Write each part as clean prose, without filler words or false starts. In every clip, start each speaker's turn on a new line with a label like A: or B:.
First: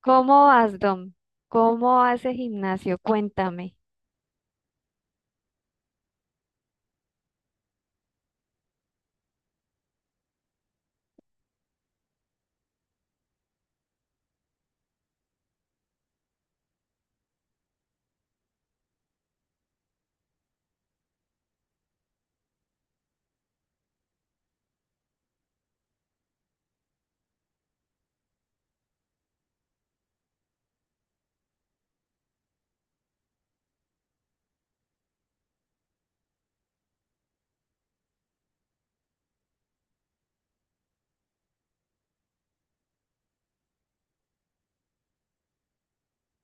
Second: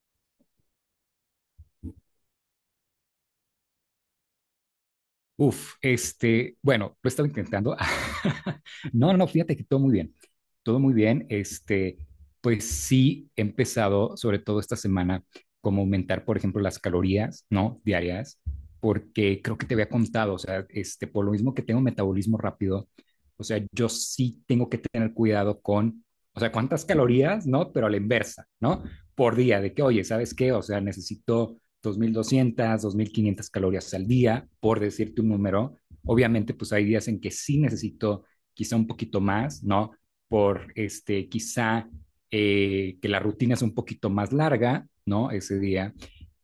A: ¿Cómo vas, Dom? ¿Cómo hace gimnasio? Cuéntame.
B: Uf, bueno, lo estaba intentando. No, no, no, fíjate que todo muy bien, todo muy bien. Pues sí he empezado, sobre todo esta semana, como aumentar, por ejemplo, las calorías, ¿no? Diarias, porque creo que te había contado, o sea, por lo mismo que tengo metabolismo rápido, o sea, yo sí tengo que tener cuidado con, o sea, cuántas calorías, ¿no? Pero a la inversa, ¿no? Por día, de que, oye, ¿sabes qué? O sea, necesito 2.200, 2.500 calorías al día, por decirte un número. Obviamente, pues hay días en que sí necesito quizá un poquito más, ¿no? Por quizá que la rutina es un poquito más larga, ¿no? Ese día,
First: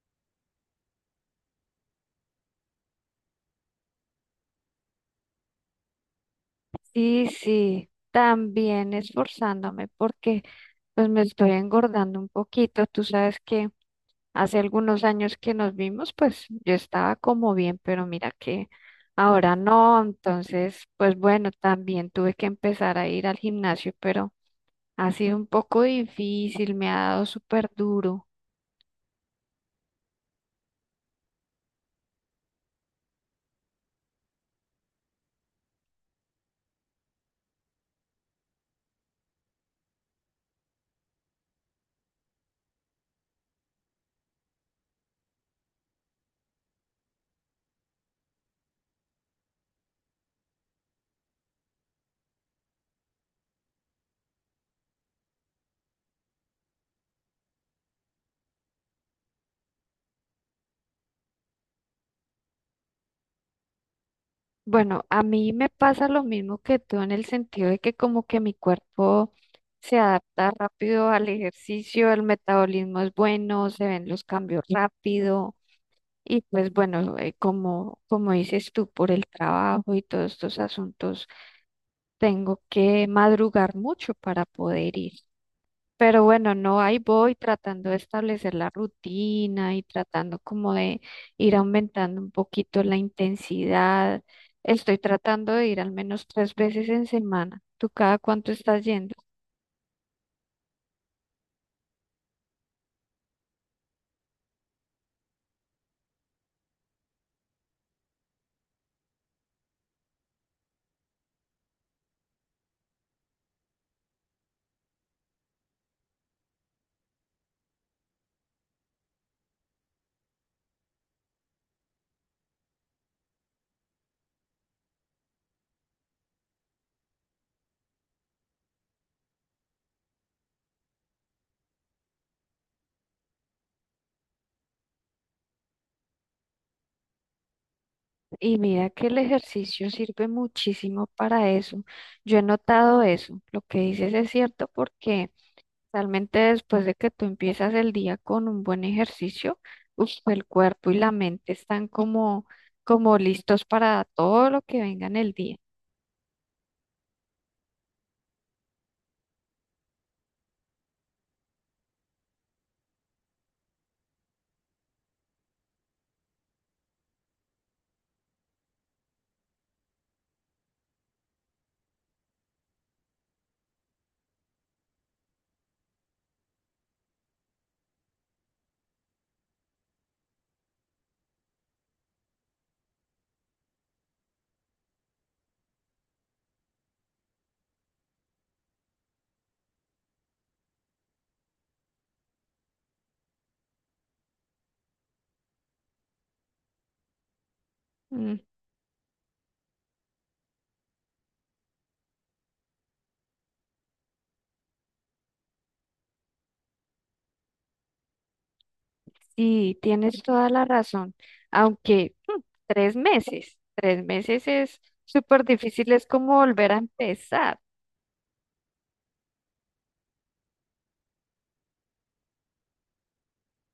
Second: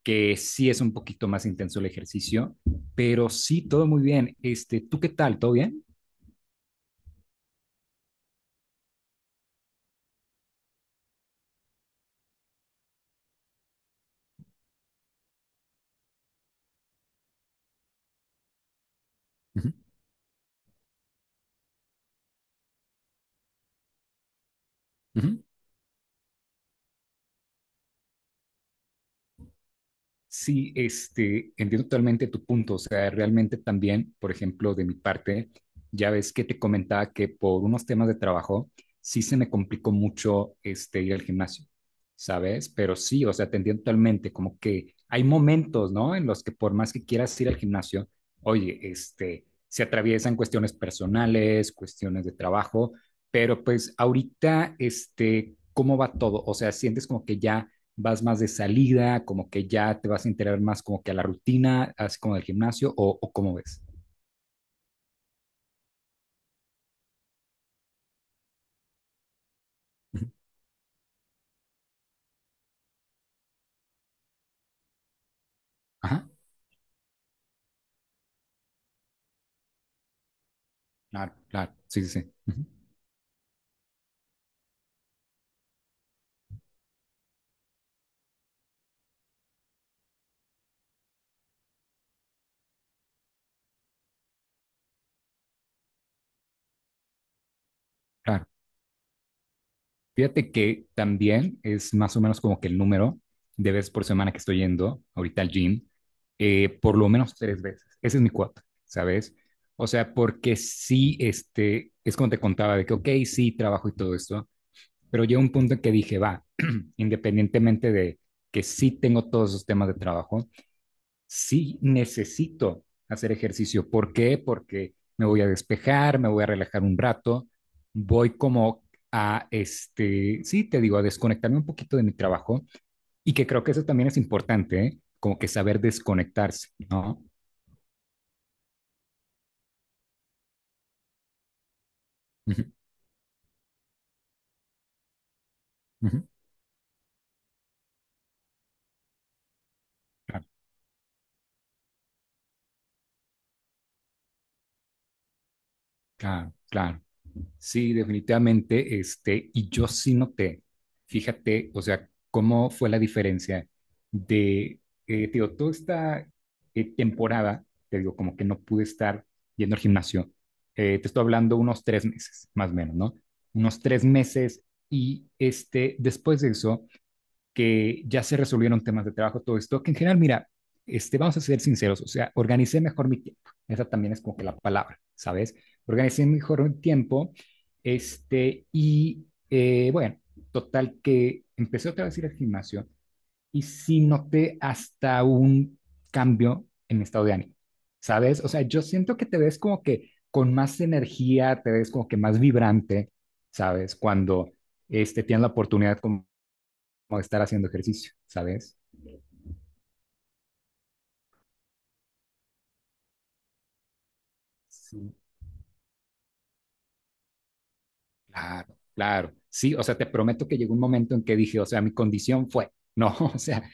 B: que sí es un poquito más intenso el ejercicio, pero sí, todo muy bien. ¿Tú qué tal? ¿Todo bien?
A: Sí, sí, también esforzándome porque pues me estoy engordando un poquito. Tú sabes que hace algunos años que nos vimos, pues yo estaba como bien, pero mira que ahora
B: Uh -huh.
A: no. Entonces, pues bueno, también tuve que empezar a ir al gimnasio, pero ha
B: Uh
A: sido
B: -huh.
A: un poco difícil, me ha dado súper duro.
B: Sí, entiendo totalmente tu punto. O sea, realmente también, por ejemplo, de mi parte, ya ves que te comentaba que por unos temas de trabajo sí se me complicó mucho ir al gimnasio, ¿sabes? Pero sí, o sea, te entiendo totalmente, como que hay momentos, ¿no? En los que por más que quieras ir al gimnasio, oye, se atraviesan cuestiones personales, cuestiones de trabajo, pero pues ahorita, ¿cómo va todo? O sea, sientes como que ya vas más de salida, como que ya te vas a integrar más como que a la rutina, así como del gimnasio, ¿o cómo ves?
A: Bueno, a mí me pasa lo mismo que tú en el sentido de que como que mi cuerpo se
B: Ujú.
A: adapta rápido al ejercicio, el metabolismo es bueno, se ven los cambios rápido.
B: Ajá,
A: Y pues bueno, como, como dices tú, por el trabajo y todos estos asuntos,
B: claro, claro, sí, sí, sí,
A: tengo
B: ujú,
A: que madrugar mucho para poder ir. Pero bueno, no, ahí voy tratando de establecer la rutina y tratando como de ir aumentando un poquito la intensidad. Estoy tratando de ir al menos tres veces en semana. ¿Tú cada
B: claro.
A: cuánto estás yendo?
B: Fíjate que también es más o menos como que el número de veces por semana que estoy yendo ahorita al gym, por lo menos tres veces. Ese es mi cuota, ¿sabes? O sea, porque sí, es como te contaba, de que, ok, sí, trabajo y todo esto, pero llega un punto en que dije, va, independientemente de que sí tengo todos esos temas de trabajo, sí necesito hacer ejercicio. ¿Por qué? Porque me voy a despejar, me voy a relajar un rato, voy como a, sí, te digo, a desconectarme un poquito de mi trabajo y que creo que eso también es importante, ¿eh? Como que saber desconectarse, ¿no?
A: Y mira que el ejercicio sirve muchísimo para eso. Yo he
B: Ujú,
A: notado eso. Lo que dices es cierto porque
B: ujú.
A: realmente después de que tú empiezas el día con un buen ejercicio, uf, el
B: Claro,
A: cuerpo y la mente están como, como listos para todo lo que venga en el día.
B: claro, claro. Sí, definitivamente, y yo sí noté, fíjate, o sea, cómo fue la diferencia de, te digo, toda esta temporada, te digo, como que no pude estar yendo al gimnasio. Te estoy hablando unos 3 meses, más o menos, ¿no? Unos 3 meses, y después de eso, que ya se resolvieron temas de trabajo, todo esto, que en general, mira, vamos a ser sinceros, o sea, organicé mejor mi tiempo. Esa también es como que la palabra, ¿sabes? Organicé mejor mi tiempo, y bueno, total que empecé otra vez a ir al gimnasio y sí noté hasta un cambio en mi estado de ánimo,
A: Mm.
B: ¿sabes? O sea, yo siento que te ves como que con más energía, te ves como que más vibrante, ¿sabes? Cuando tienes la oportunidad como estar haciendo ejercicio, ¿sabes?
A: Sí, tienes toda la razón. Aunque tres meses es
B: Sí.
A: súper difícil, es como volver a empezar.
B: Claro, claro. Sí, o sea, te prometo que llegó un momento en que dije, o sea, mi condición fue, no, o sea,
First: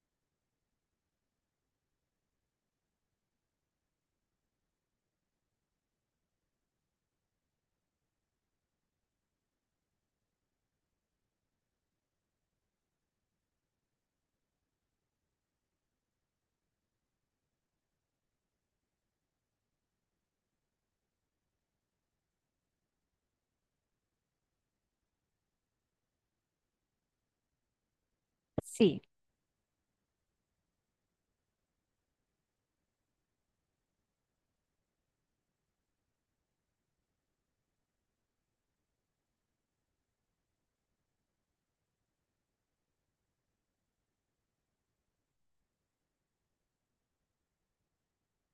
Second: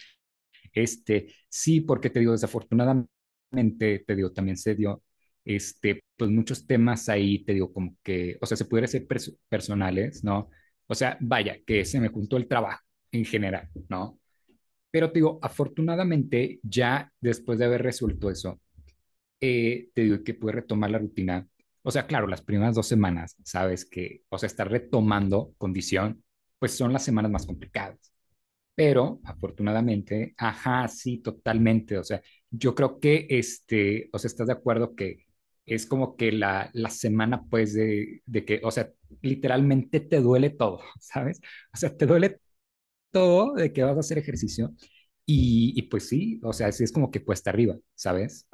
B: sí, porque te digo, desafortunadamente, te digo, también se dio, pues muchos temas ahí, te digo, como que, o sea, se pudiera ser personales, ¿no? O sea, vaya, que se me juntó el trabajo en general, ¿no? Pero te digo, afortunadamente, ya después de haber resuelto eso, te digo que pude retomar la rutina. O sea, claro, las primeras 2 semanas, sabes que, o sea, estar retomando condición, pues son las semanas más complicadas.
A: Sí.
B: Pero afortunadamente, ajá, sí, totalmente. O sea, yo creo que, o sea, estás de acuerdo que es como que la semana, pues, de que, o sea, literalmente te duele todo, ¿sabes? O sea, te duele todo de que vas a hacer ejercicio. Y pues sí, o sea, sí es como que cuesta arriba, ¿sabes?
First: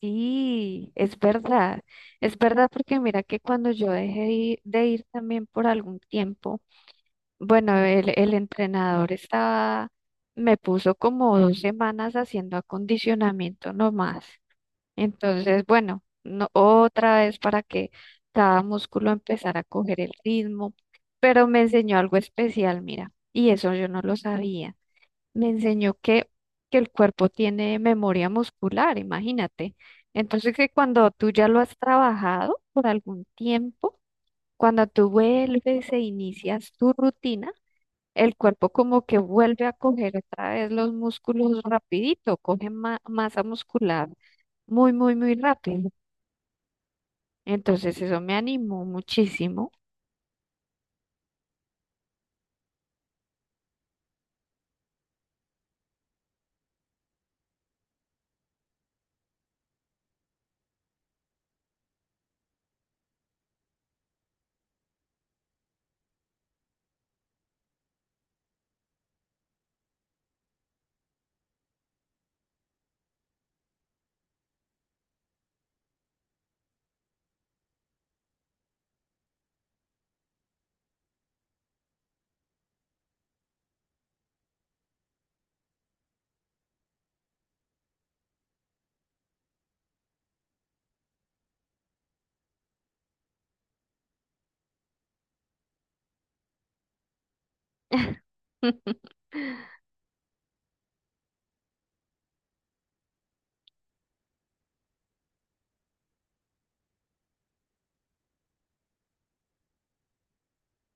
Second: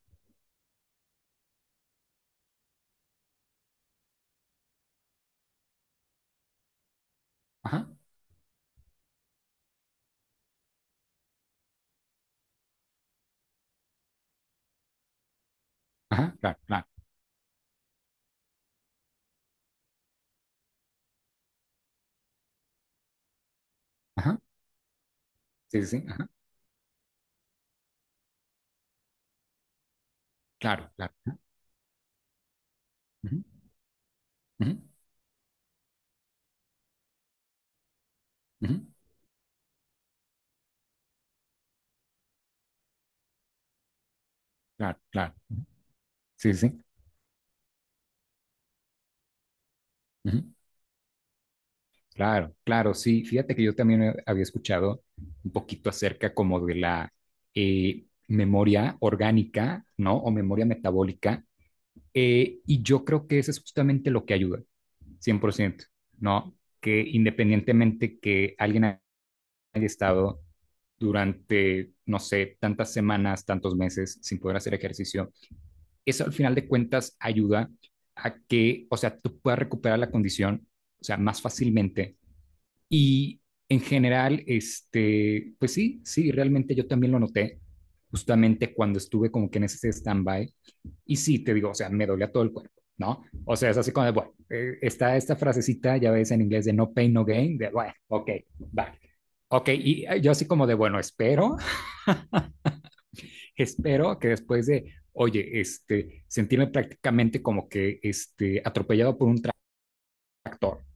A: Sí, es verdad porque mira que cuando yo dejé de ir también por algún tiempo, bueno,
B: Ajá,
A: el entrenador estaba, me puso como dos semanas haciendo acondicionamiento nomás. Entonces, bueno,
B: ajá,
A: no,
B: claro, claro.
A: otra vez para que cada músculo empezara a coger el ritmo, pero me enseñó algo especial, mira, y eso yo no lo
B: Ajá,
A: sabía. Me
B: sí,
A: enseñó
B: sí, sí, ajá,
A: que el cuerpo tiene memoria muscular, imagínate. Entonces que
B: claro,
A: cuando
B: claro.
A: tú ya lo has trabajado por algún
B: Ujú,
A: tiempo,
B: ujú,
A: cuando tú vuelves e inicias tu rutina, el cuerpo
B: ujú,
A: como que vuelve a coger otra vez los músculos rapidito, coge masa muscular muy,
B: claro,
A: muy, muy
B: claro,
A: rápido.
B: sí, sí, sí,
A: Entonces eso me animó muchísimo.
B: ujú, claro, claro, sí. Fíjate que yo también había escuchado un poquito acerca como de la memoria orgánica, ¿no? O memoria metabólica. Y yo creo que eso es justamente lo que ayuda, 100%, ¿no? Que independientemente que alguien haya estado durante, no sé, tantas semanas, tantos meses sin poder hacer ejercicio, eso al final de cuentas ayuda a que, o sea, tú puedas recuperar la condición, o sea, más fácilmente. Y en general, pues sí, sí, realmente yo también lo noté, justamente cuando estuve como que en ese stand-by. Y sí, te digo, o sea, me dolía todo el cuerpo, ¿no? O sea, es así como de, bueno, está esta frasecita, ya ves en inglés, de no pain, no gain, de, bueno, ok, vale. Ok, y yo así como de, bueno, espero espero que después de, oye, sentirme prácticamente como que atropellado por un tráfico,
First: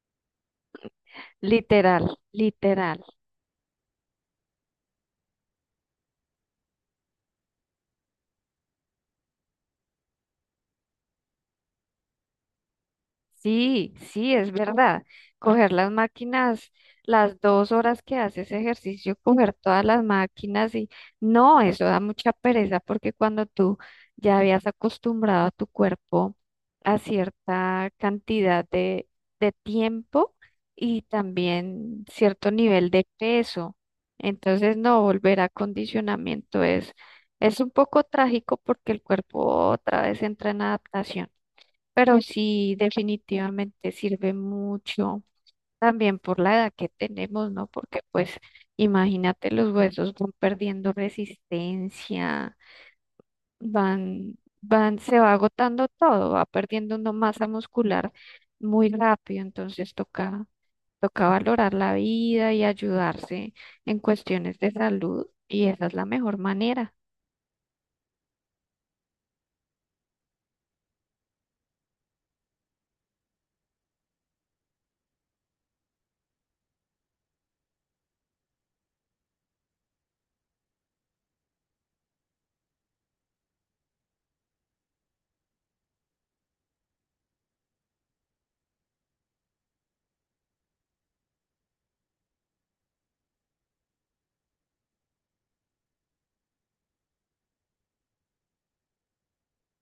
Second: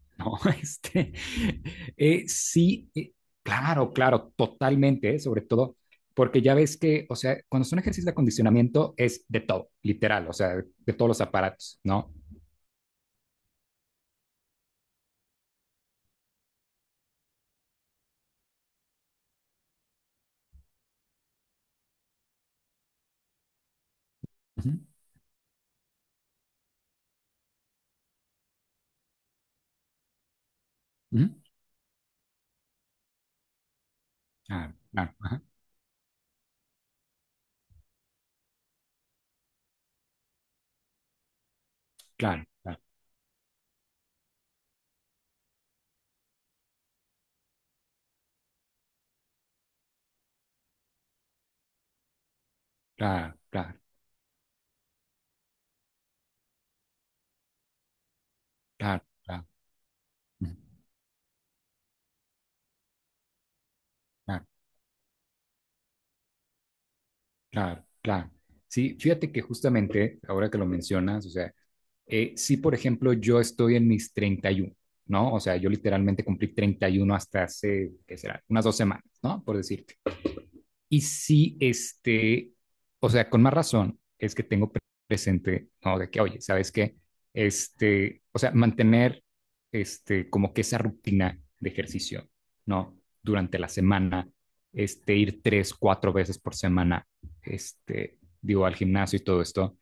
B: ¿no? Este,
A: Literal,
B: eh, sí,
A: literal.
B: claro, claro, totalmente, ¿eh? Sobre todo porque ya ves que, o sea, cuando son ejercicios de acondicionamiento es de todo, literal, o sea, de todos los aparatos, ¿no?
A: Sí, sí, es verdad. Coger las máquinas, las dos horas que haces ejercicio, coger todas las máquinas y no, eso da mucha pereza porque cuando tú ya
B: Uh
A: habías
B: -huh,
A: acostumbrado a tu cuerpo a cierta cantidad de tiempo y
B: uh -huh.
A: también cierto nivel de peso,
B: Claro,
A: entonces no
B: claro,
A: volver
B: ajá.
A: a condicionamiento es un poco trágico porque el cuerpo otra vez entra en adaptación. Pero
B: Claro,
A: sí,
B: claro,
A: definitivamente sirve mucho también por la edad que tenemos, ¿no? Porque pues imagínate, los huesos van perdiendo resistencia,
B: claro, claro,
A: van, se va agotando todo, va perdiendo una masa muscular muy
B: claro,
A: rápido,
B: claro,
A: entonces toca,
B: ujú,
A: toca valorar la vida y ayudarse en
B: claro,
A: cuestiones de salud y esa es la mejor manera.
B: claro, claro. Sí, fíjate que justamente ahora que lo mencionas, o sea, si, por ejemplo, yo estoy en mis 31, ¿no? O sea, yo literalmente cumplí 31 hasta hace, ¿qué será? Unas 2 semanas, ¿no? Por decirte. Y sí, o sea, con más razón es que tengo presente, ¿no? De que, oye, ¿sabes qué? O sea, mantener, como que esa rutina de ejercicio, ¿no? Durante la semana, ir tres, cuatro veces por semana, digo, al gimnasio y todo esto,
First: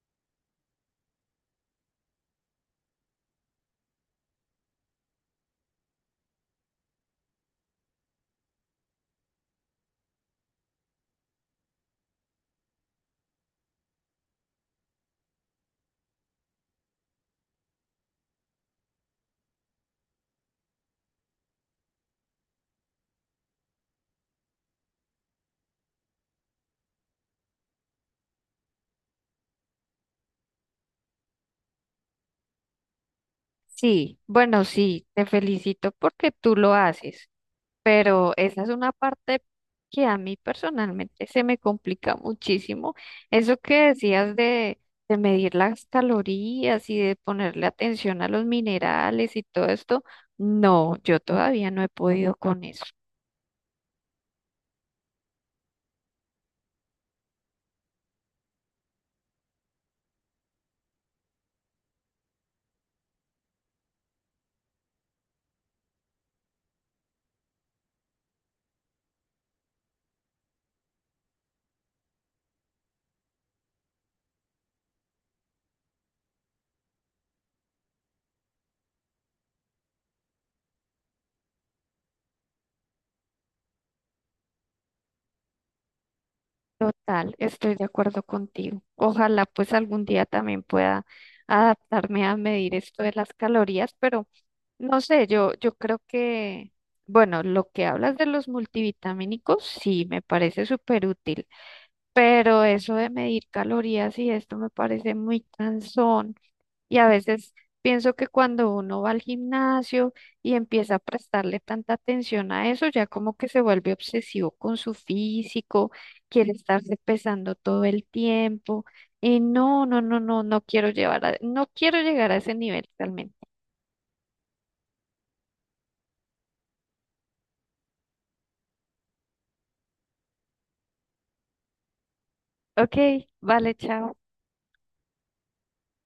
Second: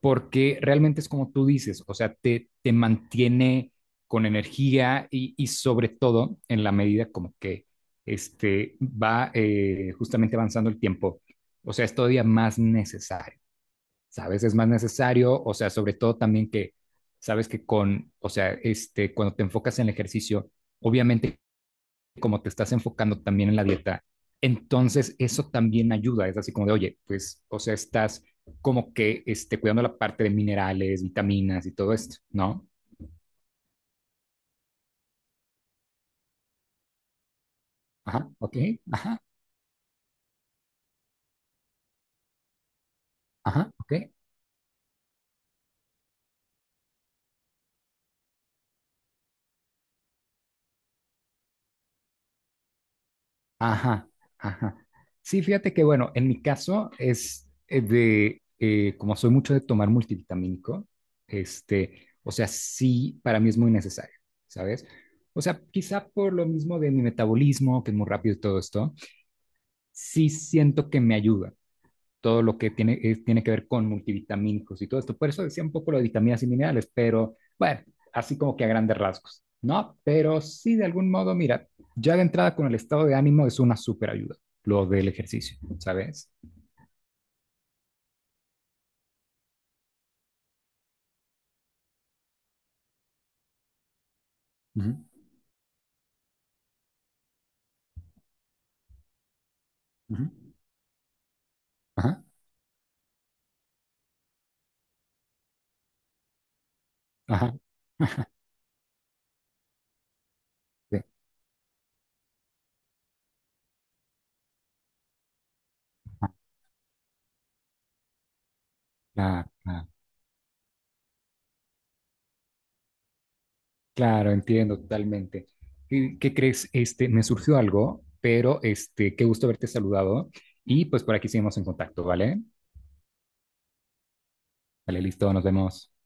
B: porque realmente es como tú dices, o sea, te mantiene con energía y sobre todo en la medida como que va justamente avanzando el tiempo, o sea, es todavía más necesario, ¿sabes? Es más necesario, o sea, sobre todo también que, sabes que con, o sea, cuando te enfocas en el ejercicio, obviamente como te estás enfocando también en la dieta, entonces eso también ayuda. Es así como de, oye, pues, o sea, estás como que cuidando la parte de minerales, vitaminas y todo esto, ¿no?
A: Sí, bueno, sí, te felicito porque tú lo haces.
B: Ajá,
A: Pero
B: ok,
A: esa es una
B: ajá,
A: parte que a mí personalmente se me complica muchísimo. Eso
B: ajá,
A: que
B: ok,
A: decías de medir las calorías y de ponerle atención a los minerales y todo esto, no, yo todavía no he podido con eso.
B: ajá, ajá. Sí, fíjate que, bueno, en mi caso es de, como soy mucho de tomar multivitamínico, o sea, sí, para mí es muy necesario, ¿sabes? O sea, quizá por lo mismo de mi metabolismo, que es muy rápido y todo esto, sí siento que me ayuda todo lo que tiene que ver con multivitamínicos y todo esto. Por eso decía un poco lo de vitaminas y minerales, pero bueno, así como que a grandes rasgos, ¿no? Pero sí, de algún modo, mira, ya de entrada con el estado de ánimo es una súper ayuda, lo del ejercicio, ¿sabes?
A: Total, estoy de acuerdo contigo. Ojalá pues algún día también pueda adaptarme a medir esto de las calorías, pero
B: Ujú,
A: no sé, yo creo que, bueno, lo que hablas de los multivitamínicos, sí, me
B: ujú.
A: parece súper útil.
B: Ajá,
A: Pero eso de medir calorías y esto me parece muy cansón. Y a veces
B: ajá.
A: pienso que
B: Ajá,
A: cuando uno va al gimnasio y empieza
B: sí,
A: a prestarle tanta atención a eso, ya como que se vuelve obsesivo con su físico,
B: ah,
A: quiere estarse pesando todo el tiempo. Y
B: claro,
A: no,
B: claro,
A: no, no, no, no quiero llevar no quiero llegar a ese nivel realmente.
B: claro, entiendo totalmente. ¿Y qué crees? Me surgió algo, pero qué gusto haberte saludado y pues por aquí seguimos en contacto, ¿vale?
A: Ok, vale, chao.
B: Vale, listo, nos vemos.